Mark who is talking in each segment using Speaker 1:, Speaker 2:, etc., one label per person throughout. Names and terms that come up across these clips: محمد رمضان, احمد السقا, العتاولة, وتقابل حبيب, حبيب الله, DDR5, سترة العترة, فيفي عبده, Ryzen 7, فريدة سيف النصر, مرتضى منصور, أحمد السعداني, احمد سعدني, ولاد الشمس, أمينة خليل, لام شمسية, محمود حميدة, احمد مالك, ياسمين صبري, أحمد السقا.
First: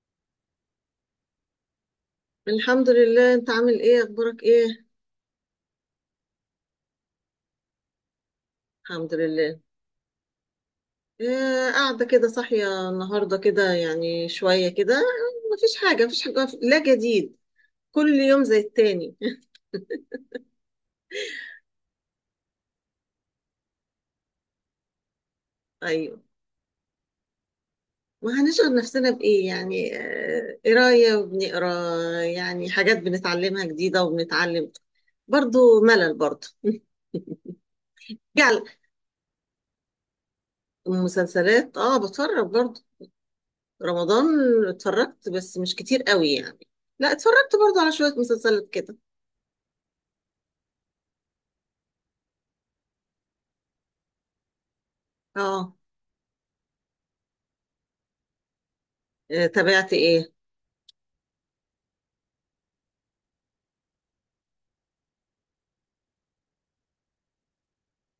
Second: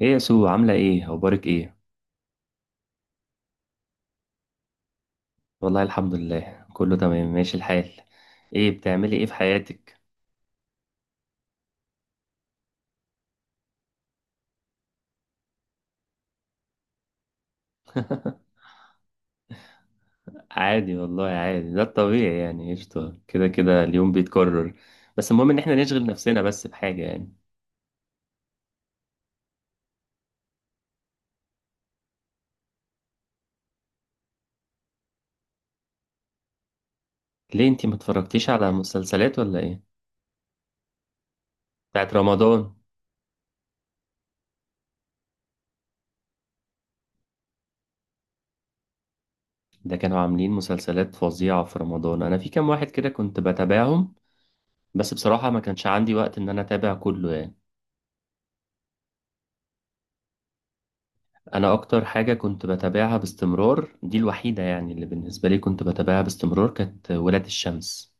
Speaker 1: ايه يا سو؟ عاملة ايه؟ اخبارك ايه؟
Speaker 2: الحمد لله. انت عامل ايه؟ اخبارك ايه؟
Speaker 1: والله الحمد لله، كله تمام ماشي الحال. ايه
Speaker 2: الحمد
Speaker 1: بتعملي ايه في
Speaker 2: لله.
Speaker 1: حياتك؟
Speaker 2: إيه، قاعده كده صاحيه النهارده كده يعني شويه كده، مفيش حاجه، لا جديد. كل يوم زي التاني.
Speaker 1: عادي والله عادي، ده الطبيعي يعني، قشطة، كده كده اليوم بيتكرر. بس المهم ان احنا نشغل
Speaker 2: ايوه.
Speaker 1: نفسنا بس بحاجة يعني.
Speaker 2: وهنشغل نفسنا بايه يعني؟ قرايه، وبنقرا يعني حاجات بنتعلمها جديده، وبنتعلم برضو. ملل برضو.
Speaker 1: ليه انتي ما اتفرجتيش
Speaker 2: جعل.
Speaker 1: على مسلسلات ولا ايه؟
Speaker 2: مسلسلات، اه،
Speaker 1: بتاعت
Speaker 2: بتفرج
Speaker 1: رمضان؟
Speaker 2: برضو. رمضان. اتفرجت بس مش كتير قوي يعني. لا، اتفرجت برضو على شويه مسلسلات كده.
Speaker 1: ده كانوا عاملين مسلسلات فظيعة في رمضان، انا في كام واحد كده كنت بتابعهم، بس بصراحة ما
Speaker 2: اه.
Speaker 1: كانش عندي وقت ان انا اتابع كله يعني.
Speaker 2: تابعت ايه؟
Speaker 1: انا اكتر حاجه كنت بتابعها باستمرار، دي الوحيده يعني اللي بالنسبه لي كنت بتابعها باستمرار، كانت ولاد الشمس.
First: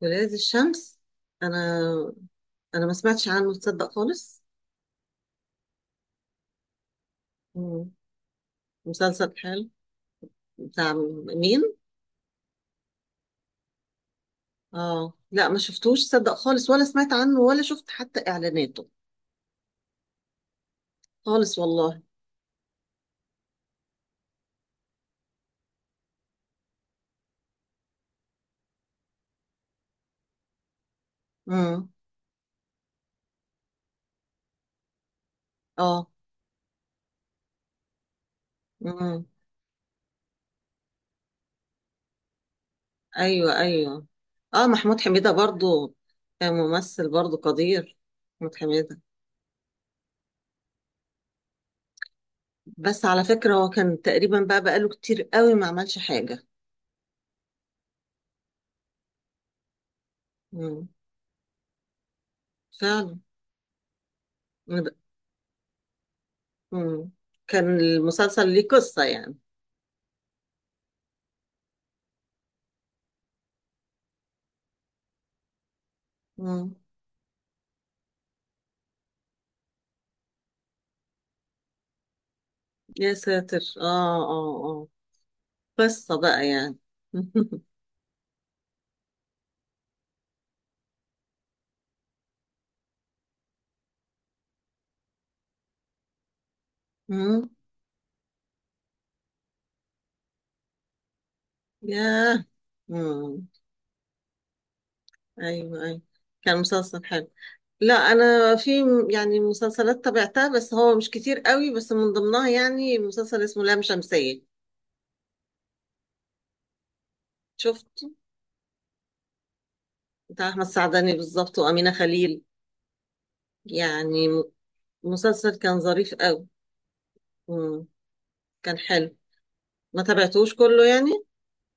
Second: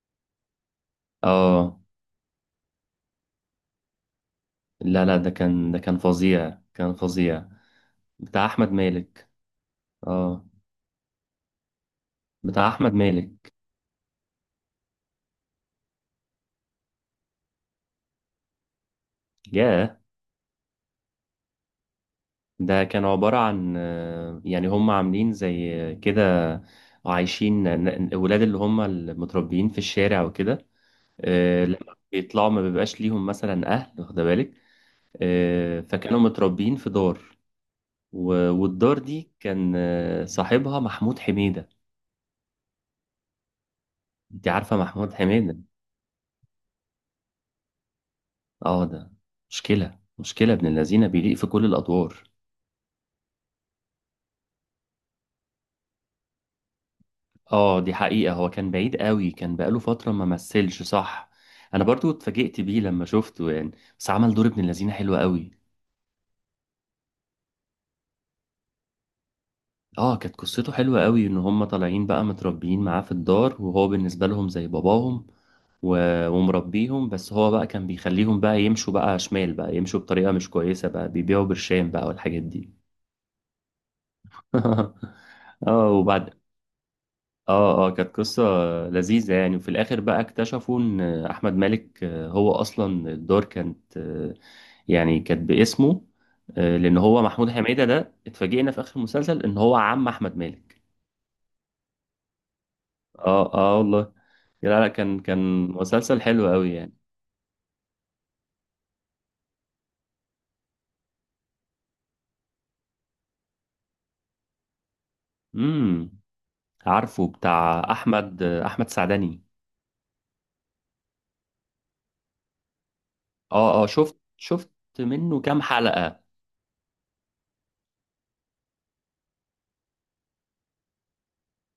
Speaker 2: ولاد الشمس.
Speaker 1: اه.
Speaker 2: انا انا ما سمعتش عنه تصدق، خالص.
Speaker 1: لا لا، ده كان فظيع، كان فظيع.
Speaker 2: مم.
Speaker 1: بتاع احمد مالك.
Speaker 2: مسلسل حلو.
Speaker 1: اه،
Speaker 2: بتاع مين؟
Speaker 1: بتاع احمد مالك.
Speaker 2: اه، لا، ما شفتوش تصدق، خالص، ولا سمعت عنه، ولا شفت حتى اعلاناته.
Speaker 1: ياه،
Speaker 2: خالص والله.
Speaker 1: ده كان عباره عن يعني هم عاملين زي كده، عايشين الولاد اللي هم المتربيين في الشارع وكده.
Speaker 2: امم.
Speaker 1: لما بيطلعوا ما بيبقاش ليهم مثلا اهل، واخد بالك؟
Speaker 2: اه.
Speaker 1: فكانوا متربيين في دار، والدار
Speaker 2: امم.
Speaker 1: دي كان صاحبها محمود حميدة.
Speaker 2: ايوه، ايوه.
Speaker 1: انت
Speaker 2: اه،
Speaker 1: عارفة
Speaker 2: محمود
Speaker 1: محمود
Speaker 2: حميدة
Speaker 1: حميدة؟
Speaker 2: برضو كان ممثل برضو قدير، محمود
Speaker 1: اه
Speaker 2: حميدة.
Speaker 1: ده مشكلة، مشكلة ابن الذين، بيليق في كل الأدوار.
Speaker 2: بس على فكرة هو كان تقريبا بقى بقاله كتير قوي ما عملش حاجة.
Speaker 1: اه، دي حقيقة، هو كان بعيد قوي، كان بقاله فترة ما مثلش،
Speaker 2: امم.
Speaker 1: صح. انا برضو اتفاجئت بيه لما
Speaker 2: فعلا.
Speaker 1: شفته يعني. بس عمل دور ابن الذين حلو قوي.
Speaker 2: مم. كان المسلسل ليه قصة يعني؟
Speaker 1: اه كانت قصته حلوة قوي، ان هم طالعين بقى متربيين معاه في الدار، وهو بالنسبة لهم زي باباهم
Speaker 2: مم.
Speaker 1: ومربيهم، بس هو بقى كان بيخليهم بقى يمشوا بقى شمال، بقى يمشوا بطريقة مش كويسة، بقى بيبيعوا برشام بقى والحاجات دي.
Speaker 2: يا ساتر، اه، اه، اه.
Speaker 1: اه
Speaker 2: قصة
Speaker 1: وبعد.
Speaker 2: بقى يعني.
Speaker 1: اه كانت قصة لذيذة يعني. وفي الآخر بقى اكتشفوا إن أحمد مالك هو أصلا الدار كانت يعني كانت باسمه، لأن هو
Speaker 2: مم.
Speaker 1: محمود حميدة ده، اتفاجئنا في آخر المسلسل إن هو عم أحمد مالك.
Speaker 2: ياه. مم.
Speaker 1: اه والله. لا، كان
Speaker 2: ايوه، ايوه.
Speaker 1: مسلسل حلو
Speaker 2: كان
Speaker 1: قوي يعني.
Speaker 2: مسلسل حلو. لا، انا في يعني مسلسلات تابعتها بس هو مش كتير قوي، بس من ضمنها يعني مسلسل اسمه لام شمسية.
Speaker 1: امم، عارفه بتاع
Speaker 2: شفت.
Speaker 1: احمد، احمد سعدني؟
Speaker 2: بتاع احمد سعداني بالظبط، وامينة خليل.
Speaker 1: اه اه، شفت
Speaker 2: يعني م-
Speaker 1: شفت، منه
Speaker 2: مسلسل
Speaker 1: كام
Speaker 2: كان ظريف
Speaker 1: حلقة.
Speaker 2: قوي. مم. كان حلو. ما تابعتوش كله يعني.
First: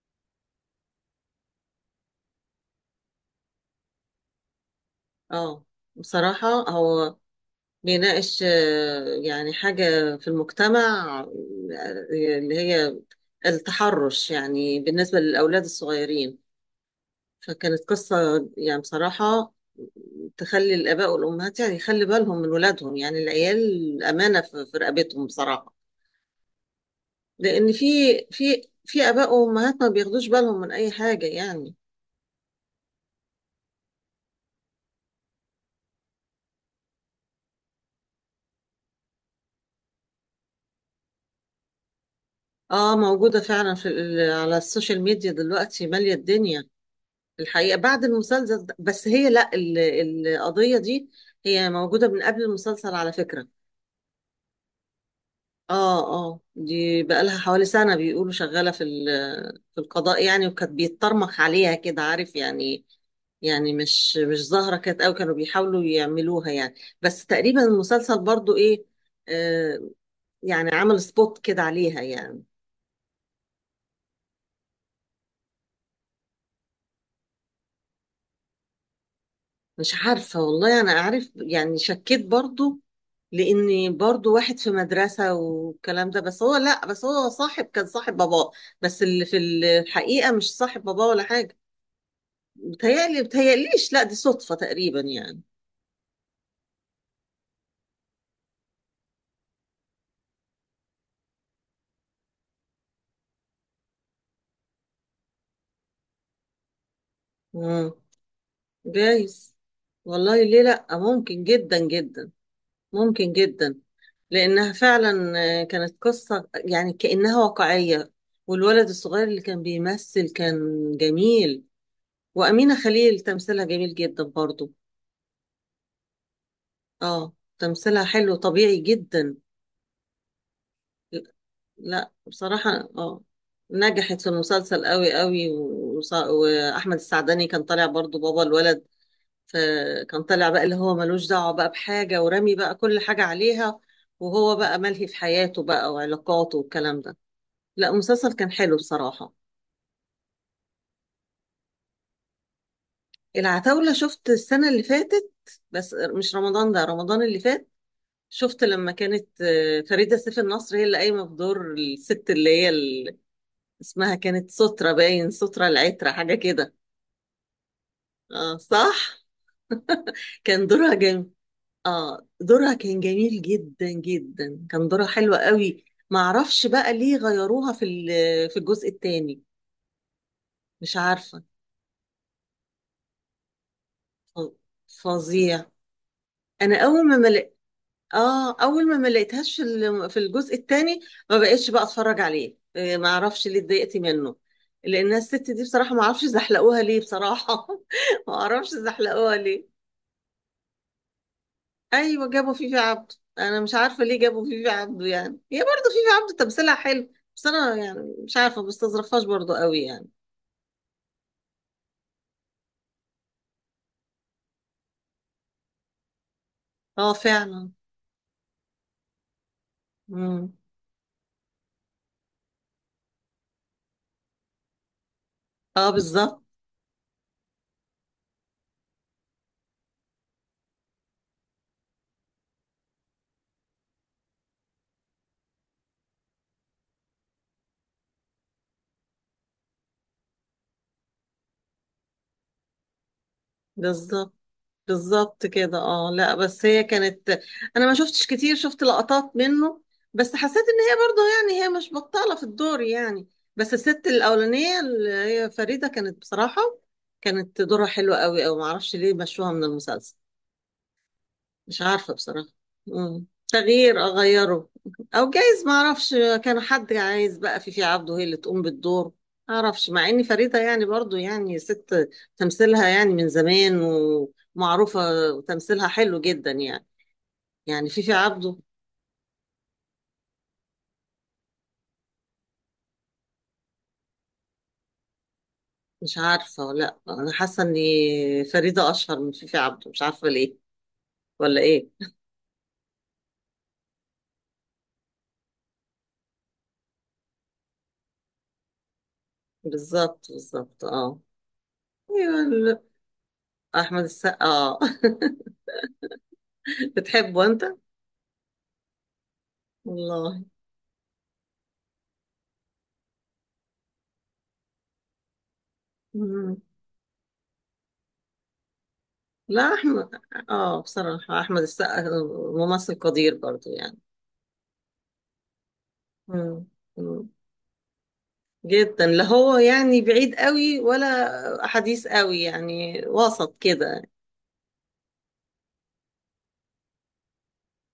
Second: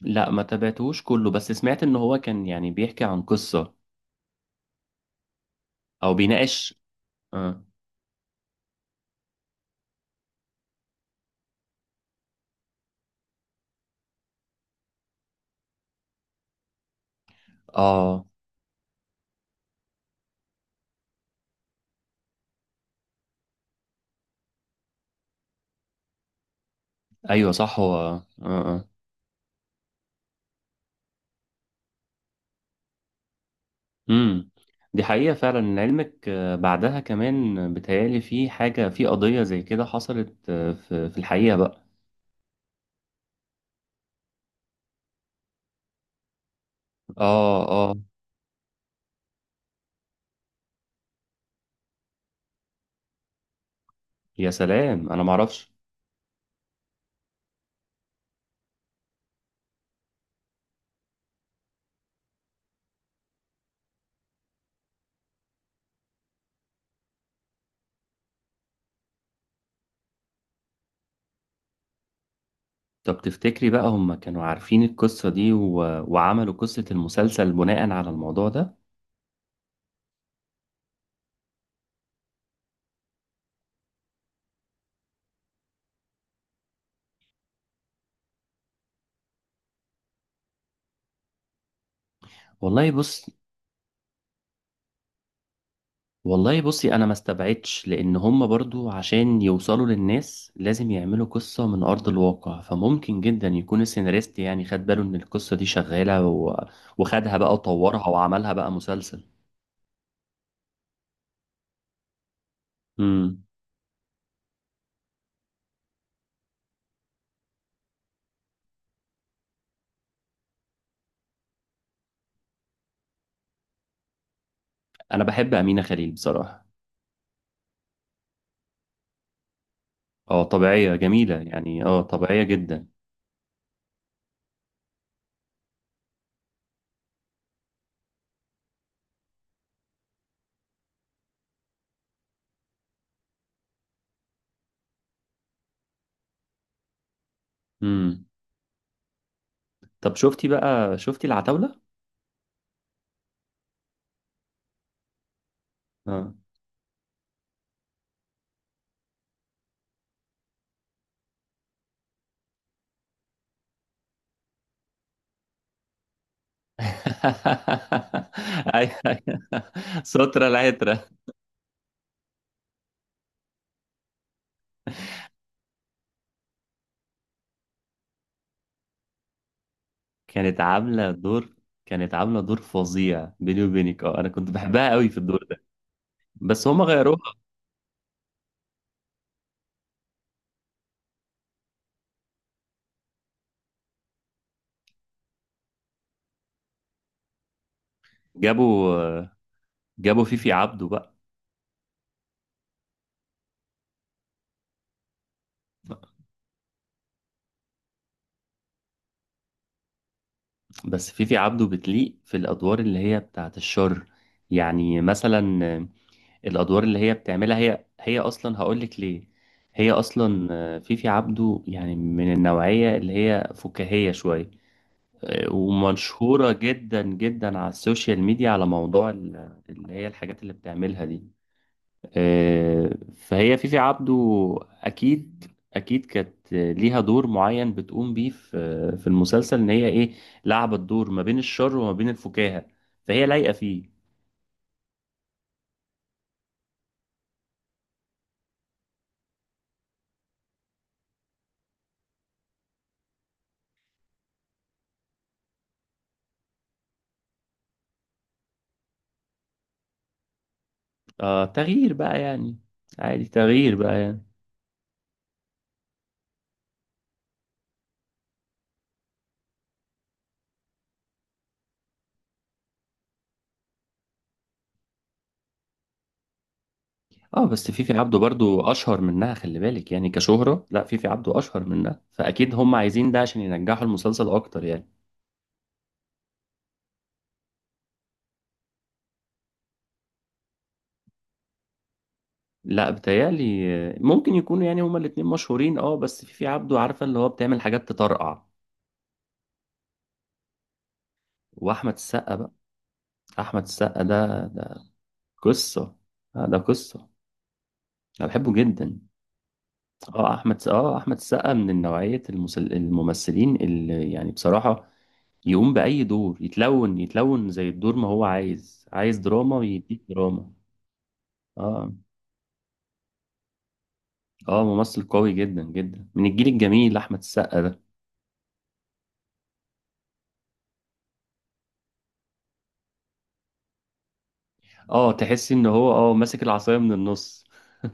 Speaker 1: لا ما تابعتهوش كله، بس سمعت ان هو كان يعني بيحكي عن قصة
Speaker 2: اه.
Speaker 1: او
Speaker 2: بصراحة
Speaker 1: بيناقش.
Speaker 2: هو
Speaker 1: اه.
Speaker 2: بيناقش يعني حاجة في المجتمع، اللي هي التحرش يعني، بالنسبة للأولاد الصغيرين. فكانت
Speaker 1: آه.
Speaker 2: قصة يعني بصراحة تخلي الآباء والأمهات يعني، يخلي بالهم من ولادهم. يعني العيال أمانة في رقبتهم بصراحة.
Speaker 1: ايوه
Speaker 2: لأن
Speaker 1: صح،
Speaker 2: في،
Speaker 1: هو اه
Speaker 2: في
Speaker 1: اه.
Speaker 2: في آباء وأمهات ما بياخدوش بالهم من أي حاجة يعني.
Speaker 1: امم، دي حقيقة فعلا، علمك بعدها كمان بتهيألي في حاجة، في قضية زي كده حصلت في في الحقيقة بقى.
Speaker 2: اه، موجودة فعلا في على السوشيال ميديا دلوقتي، مالية الدنيا.
Speaker 1: اه
Speaker 2: الحقيقة
Speaker 1: اه،
Speaker 2: بعد المسلسل ده، بس هي لا، القضية دي هي موجودة من قبل المسلسل على فكرة.
Speaker 1: يا سلام انا معرفش.
Speaker 2: اه، اه، دي بقالها حوالي سنة بيقولوا شغالة في في القضاء يعني، وكانت بيتطرمخ عليها كده عارف يعني. يعني مش ظاهرة كانت قوي، كانوا بيحاولوا يعملوها يعني. بس تقريبا المسلسل برضو ايه، آه يعني عمل سبوت كده عليها يعني.
Speaker 1: طب تفتكري بقى هم كانوا عارفين القصة دي، و... وعملوا قصة المسلسل بناء على الموضوع ده؟
Speaker 2: مش عارفة، والله أنا أعرف يعني، شكيت برضو، لأني برضو واحد في مدرسة والكلام ده، بس هو لأ، بس هو صاحب، كان صاحب باباه، بس اللي في الحقيقة مش صاحب باباه ولا حاجة.
Speaker 1: والله
Speaker 2: بتهيألي
Speaker 1: بص،
Speaker 2: بتهيأليش لأ، دي صدفة تقريبا يعني.
Speaker 1: والله بصي، أنا ما استبعدش لأن هم برضو عشان يوصلوا للناس لازم يعملوا قصة من أرض الواقع، فممكن جدا يكون السيناريست يعني خد باله إن القصة دي شغالة، و... وخدها بقى
Speaker 2: مم.
Speaker 1: وطورها وعملها بقى مسلسل.
Speaker 2: جايز، والله ليه لأ، ممكن جدا جدا، ممكن
Speaker 1: امم.
Speaker 2: جدا. لأنها فعلا كانت قصة يعني، كأنها واقعية. والولد الصغير اللي كان بيمثل كان جميل. وأمينة خليل تمثيلها جميل جدا برضو.
Speaker 1: أنا بحب أمينة خليل بصراحة.
Speaker 2: اه، تمثيلها حلو، طبيعي جدا.
Speaker 1: اه طبيعية جميلة يعني، اه
Speaker 2: لا
Speaker 1: طبيعية
Speaker 2: بصراحة،
Speaker 1: جدا.
Speaker 2: اه، نجحت في المسلسل قوي قوي. وأحمد السعداني كان طالع برضو بابا الولد. فكان طالع بقى اللي هو ملوش دعوة بقى بحاجة، ورامي بقى كل حاجة عليها. وهو بقى ملهي في حياته بقى، وعلاقاته، والكلام ده. لا،
Speaker 1: امم.
Speaker 2: المسلسل كان حلو بصراحة.
Speaker 1: طب شفتي بقى، شفتي العتاولة؟
Speaker 2: العتاولة؟ شفت السنة اللي فاتت، بس
Speaker 1: اه.
Speaker 2: مش رمضان ده، رمضان اللي فات. شفت لما كانت فريدة سيف النصر هي اللي قايمة بدور الست اللي هي اسمها كانت سترة، باين سترة العترة، حاجة كده. اه،
Speaker 1: ايوه
Speaker 2: صح.
Speaker 1: أيوة. سترة
Speaker 2: كان دورها
Speaker 1: العترة.
Speaker 2: جميل. اه، دورها كان جميل جدا جدا، كان دورها حلو قوي. معرفش بقى ليه غيروها في في الجزء الثاني.
Speaker 1: كانت
Speaker 2: مش
Speaker 1: عاملة
Speaker 2: عارفة.
Speaker 1: دور، كانت عاملة دور فظيع بيني وبينك، اه انا
Speaker 2: ف-
Speaker 1: كنت بحبها قوي في الدور ده.
Speaker 2: فظيع.
Speaker 1: بس
Speaker 2: انا
Speaker 1: هما
Speaker 2: اول
Speaker 1: غيروها.
Speaker 2: ما، اه، اول ما لقيتهاش في في الجزء الثاني، ما بقتش بقى اتفرج عليه. ما اعرفش ليه اتضايقت منه. لان الست دي بصراحه ما اعرفش زحلقوها ليه بصراحه. ما اعرفش
Speaker 1: جابوا،
Speaker 2: زحلقوها ليه.
Speaker 1: جابوا فيفي عبده بقى.
Speaker 2: ايوه، جابوا فيفي عبده. انا مش عارفه ليه جابوا فيفي عبده يعني. هي برضه فيفي عبده تمثيلها حلو، بس انا يعني مش عارفه، ما بستظرفهاش برضه قوي يعني.
Speaker 1: بس فيفي عبده بتليق في الادوار اللي هي بتاعت الشر، يعني مثلا الادوار اللي
Speaker 2: اه،
Speaker 1: هي بتعملها،
Speaker 2: فعلا.
Speaker 1: هي اصلا هقول لك ليه. هي
Speaker 2: امم.
Speaker 1: اصلا فيفي عبده يعني من النوعية اللي هي فكاهية شوية،
Speaker 2: اه. بالظبط.
Speaker 1: ومشهورة جدا جدا على السوشيال ميديا على موضوع اللي هي الحاجات اللي بتعملها دي. فهي فيفي عبده أكيد، أكيد كانت ليها دور معين بتقوم بيه في في المسلسل، إن هي إيه، لعبت دور ما بين الشر وما بين الفكاهة، فهي لايقة فيه.
Speaker 2: بالظبط، بالظبط كده. اه، لا، بس هي كانت، انا ما شفتش كتير، شفت لقطات منه، بس حسيت ان هي برضه يعني، هي مش بطالة في الدور يعني. بس الست الاولانية اللي هي فريدة كانت بصراحة، كانت دورها حلو قوي. او ما اعرفش ليه مشوها من المسلسل،
Speaker 1: آه
Speaker 2: مش
Speaker 1: تغيير
Speaker 2: عارفة
Speaker 1: بقى
Speaker 2: بصراحة.
Speaker 1: يعني. عادي،
Speaker 2: مم.
Speaker 1: تغيير بقى
Speaker 2: تغيير،
Speaker 1: يعني.
Speaker 2: أغيره. أو جايز ما أعرفش، كان حد عايز بقى في في عبده هي اللي تقوم بالدور. ما أعرفش، مع إن فريدة يعني برضو يعني ست تمثيلها يعني من زمان، ومعروفة، وتمثيلها حلو جدا يعني.
Speaker 1: اه بس
Speaker 2: يعني
Speaker 1: فيفي
Speaker 2: في في
Speaker 1: عبده
Speaker 2: عبده،
Speaker 1: برضو اشهر منها، خلي بالك يعني كشهرة، لا فيفي عبده اشهر منها، فاكيد هم عايزين ده عشان ينجحوا المسلسل اكتر يعني.
Speaker 2: مش عارفة، ولا أنا حاسة إن فريدة أشهر من في في عبده، مش عارفة ليه ولا إيه.
Speaker 1: لا بتهيألي ممكن يكونوا يعني هما الاتنين مشهورين، اه بس في في عبده عارفة اللي هو بتعمل حاجات تطرقع.
Speaker 2: بالظبط، بالظبط، أه.
Speaker 1: واحمد السقا
Speaker 2: أيوة،
Speaker 1: بقى، احمد السقا
Speaker 2: أحمد السقا،
Speaker 1: ده
Speaker 2: أه.
Speaker 1: ده قصة، ده قصة.
Speaker 2: بتحبه أنت؟
Speaker 1: انا بحبه جدا. اه
Speaker 2: والله.
Speaker 1: احمد السقا من نوعية الممثلين اللي يعني بصراحة يقوم بأي دور،
Speaker 2: مم.
Speaker 1: يتلون، يتلون زي الدور ما هو عايز، عايز دراما
Speaker 2: لا،
Speaker 1: يديك
Speaker 2: احمد،
Speaker 1: دراما.
Speaker 2: اه، بصراحة احمد
Speaker 1: اه
Speaker 2: السقا ممثل قدير برضو يعني.
Speaker 1: اه ممثل قوي جدا جدا، من الجيل
Speaker 2: مم.
Speaker 1: الجميل احمد
Speaker 2: مم.
Speaker 1: السقا ده.
Speaker 2: جدا. لا هو يعني بعيد قوي ولا حديث قوي يعني، وسط كده.
Speaker 1: اه تحس ان هو اه ماسك العصاية من النص.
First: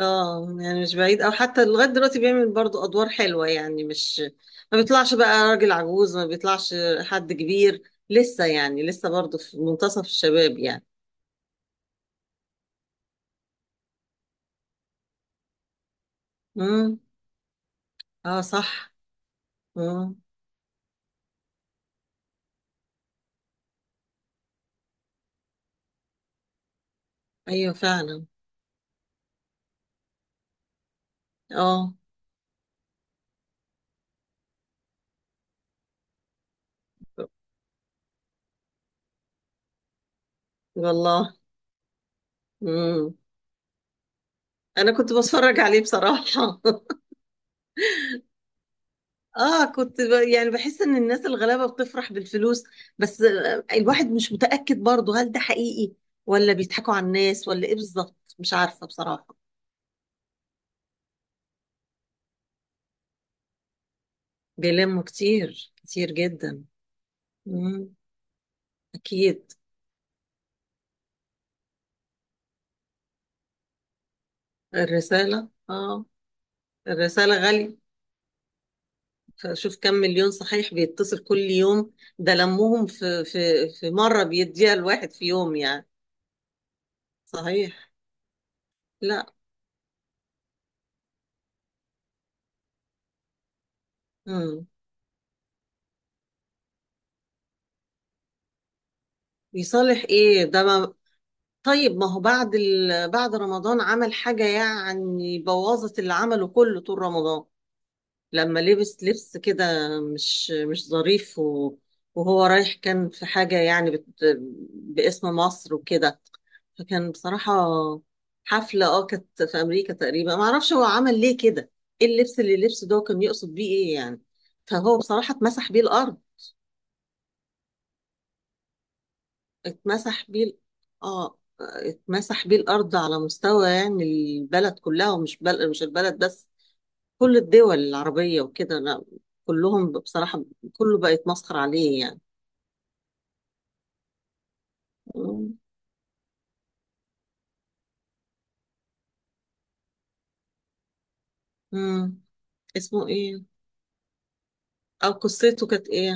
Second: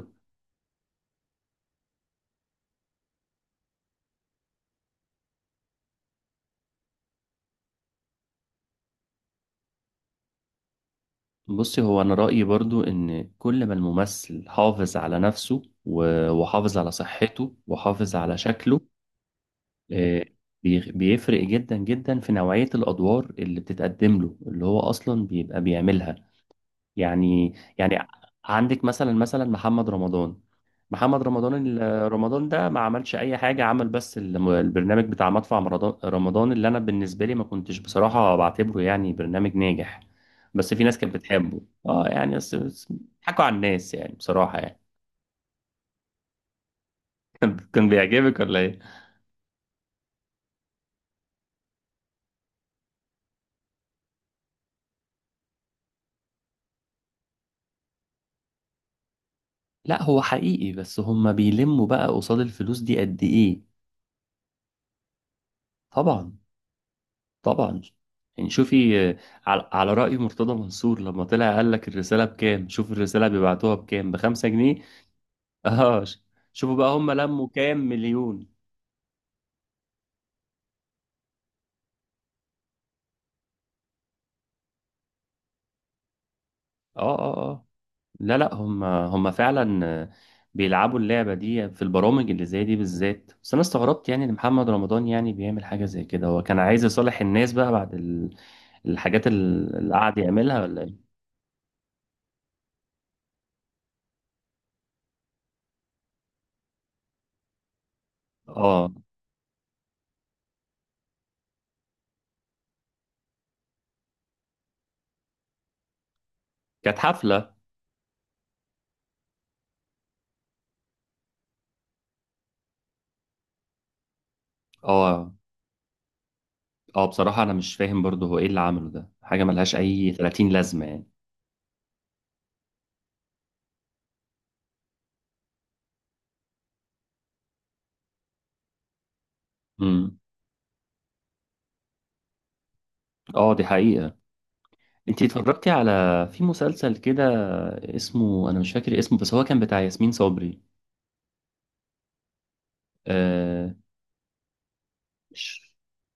Speaker 2: اه، يعني مش بعيد، او حتى لغاية دلوقتي بيعمل برضو ادوار حلوة يعني، مش ما بيطلعش بقى راجل عجوز، ما بيطلعش حد كبير لسه يعني، لسه برضو في منتصف الشباب يعني.
Speaker 1: بصي هو أنا رأيي برضو إن كل ما الممثل حافظ على نفسه وحافظ على
Speaker 2: مم.
Speaker 1: صحته وحافظ على
Speaker 2: اه،
Speaker 1: شكله،
Speaker 2: صح. مم.
Speaker 1: آه، بيفرق جدا جدا في نوعية الأدوار اللي بتتقدم له، اللي هو أصلا بيبقى بيعملها يعني.
Speaker 2: ايوه،
Speaker 1: يعني
Speaker 2: فعلا.
Speaker 1: عندك مثلا محمد رمضان. محمد رمضان
Speaker 2: اه،
Speaker 1: رمضان ده ما عملش اي حاجه، عمل بس البرنامج بتاع مدفع رمضان، اللي انا بالنسبه لي ما كنتش بصراحه بعتبره يعني برنامج ناجح. بس في ناس كانت
Speaker 2: والله.
Speaker 1: بتحبه. اه يعني بس
Speaker 2: مم.
Speaker 1: حكوا على الناس يعني بصراحه يعني.
Speaker 2: انا كنت بتفرج عليه بصراحة.
Speaker 1: كان بيعجبك ولا ايه؟
Speaker 2: اه، كنت يعني بحس ان الناس الغلابة بتفرح بالفلوس. بس الواحد مش متأكد برضه، هل ده حقيقي، ولا بيضحكوا على الناس، ولا ايه بالظبط، مش عارفة بصراحة.
Speaker 1: لا هو حقيقي، بس هما بيلموا بقى قصاد الفلوس دي قد ايه.
Speaker 2: بيلموا كتير كتير
Speaker 1: طبعا،
Speaker 2: جدا.
Speaker 1: طبعا.
Speaker 2: مم.
Speaker 1: يعني شوفي
Speaker 2: اكيد.
Speaker 1: على على رأي مرتضى منصور، لما طلع قال لك الرسالة بكام، شوف الرسالة بيبعتوها بكام، بخمسة جنيه.
Speaker 2: الرسالة،
Speaker 1: اه
Speaker 2: اه.
Speaker 1: ش- شوفوا بقى هم
Speaker 2: الرسالة
Speaker 1: لموا كام
Speaker 2: غالية.
Speaker 1: مليون.
Speaker 2: فشوف كم مليون صحيح بيتصل كل يوم. ده لمهم في، في مرة بيديها الواحد في يوم يعني.
Speaker 1: اه اه اه.
Speaker 2: صحيح.
Speaker 1: لا لا، هم
Speaker 2: لا.
Speaker 1: فعلا بيلعبوا اللعبة دي في البرامج اللي زي دي بالذات. بس انا استغربت يعني ان
Speaker 2: مم.
Speaker 1: محمد رمضان يعني بيعمل حاجة زي كده، هو كان عايز يصالح الناس بقى بعد الحاجات اللي
Speaker 2: يصالح
Speaker 1: قعد
Speaker 2: ايه
Speaker 1: يعملها
Speaker 2: ده؟
Speaker 1: ولا
Speaker 2: ما
Speaker 1: ايه.
Speaker 2: طيب، ما هو بعد بعد رمضان عمل حاجة يعني بوظت اللي عمله كله طول رمضان. لما
Speaker 1: اه،
Speaker 2: لبس كده، مش ظريف، و... وهو رايح كان في حاجة يعني باسم مصر وكده.
Speaker 1: كانت
Speaker 2: فكان بصراحة،
Speaker 1: حفلة.
Speaker 2: حفلة، اه، كانت في أمريكا تقريبا. ما اعرفش هو عمل ليه كده، ايه اللبس اللي لبسه ده، وكان يقصد بيه ايه يعني. فهو
Speaker 1: اه
Speaker 2: بصراحة اتمسح بيه الأرض.
Speaker 1: اه، بصراحة انا مش فاهم برضه هو ايه اللي عمله ده، حاجة ملهاش اي
Speaker 2: اتمسح بيه
Speaker 1: 30 لازمة يعني.
Speaker 2: اه، اتمسح بيه الارض على مستوى يعني البلد كلها، ومش مش البلد بس، كل الدول العربية وكده. لا، كلهم
Speaker 1: امم.
Speaker 2: بصراحة، كله بقى يتمسخر عليه يعني.
Speaker 1: اه دي حقيقة. انتي اتفرجتي على، في مسلسل كده اسمه، انا مش فاكر اسمه، بس هو كان بتاع ياسمين صبري.
Speaker 2: امم. اسمه ايه؟
Speaker 1: آه...
Speaker 2: او
Speaker 1: مش...
Speaker 2: قصته كانت ايه؟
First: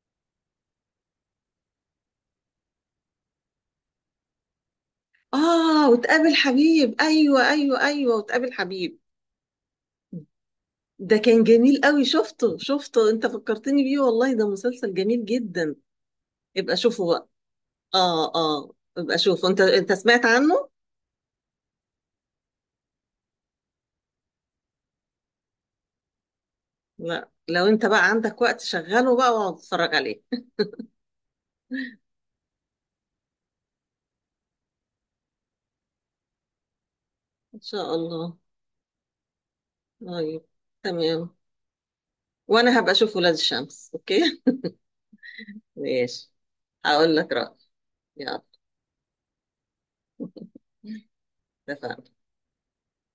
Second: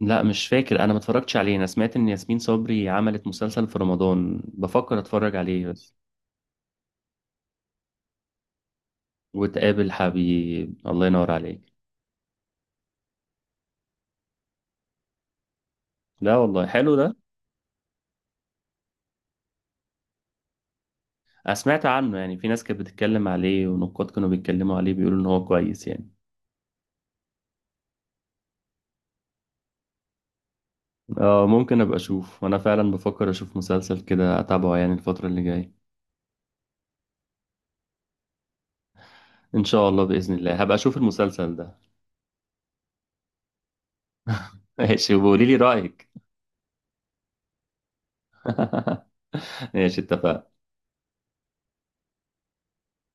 Speaker 1: لا مش فاكر، انا ما اتفرجتش عليه، انا سمعت ان ياسمين صبري عملت مسلسل في رمضان، بفكر اتفرج عليه
Speaker 2: اه،
Speaker 1: بس.
Speaker 2: وتقابل حبيب. ايوه، ايوه، ايوه، وتقابل حبيب.
Speaker 1: وتقابل حبيب، الله
Speaker 2: ده
Speaker 1: ينور
Speaker 2: كان
Speaker 1: عليك.
Speaker 2: جميل قوي. شفته، شفته، انت فكرتني بيه والله، ده مسلسل جميل جدا.
Speaker 1: لا والله
Speaker 2: ابقى
Speaker 1: حلو
Speaker 2: شوفه
Speaker 1: ده.
Speaker 2: بقى. اه، اه، ابقى شوفه، انت سمعت عنه.
Speaker 1: انا سمعت عنه يعني، في ناس كانت بتتكلم عليه، ونقاد كانوا بيتكلموا عليه بيقولوا ان هو كويس يعني.
Speaker 2: لا، لو انت بقى عندك وقت شغله بقى، واقعد اتفرج عليه.
Speaker 1: اه ممكن ابقى اشوف، وانا فعلا بفكر اشوف مسلسل كده اتابعه يعني الفترة اللي جاية.
Speaker 2: ان شاء الله.
Speaker 1: ان شاء الله باذن
Speaker 2: طيب،
Speaker 1: الله هبقى اشوف
Speaker 2: تمام.
Speaker 1: المسلسل ده.
Speaker 2: وانا هبقى اشوف ولاد الشمس، اوكي.
Speaker 1: ماشي وقولي لي رأيك.
Speaker 2: ماشي. هقول لك رأيي. يلا.
Speaker 1: ماشي، اتفقنا.
Speaker 2: اتفقنا.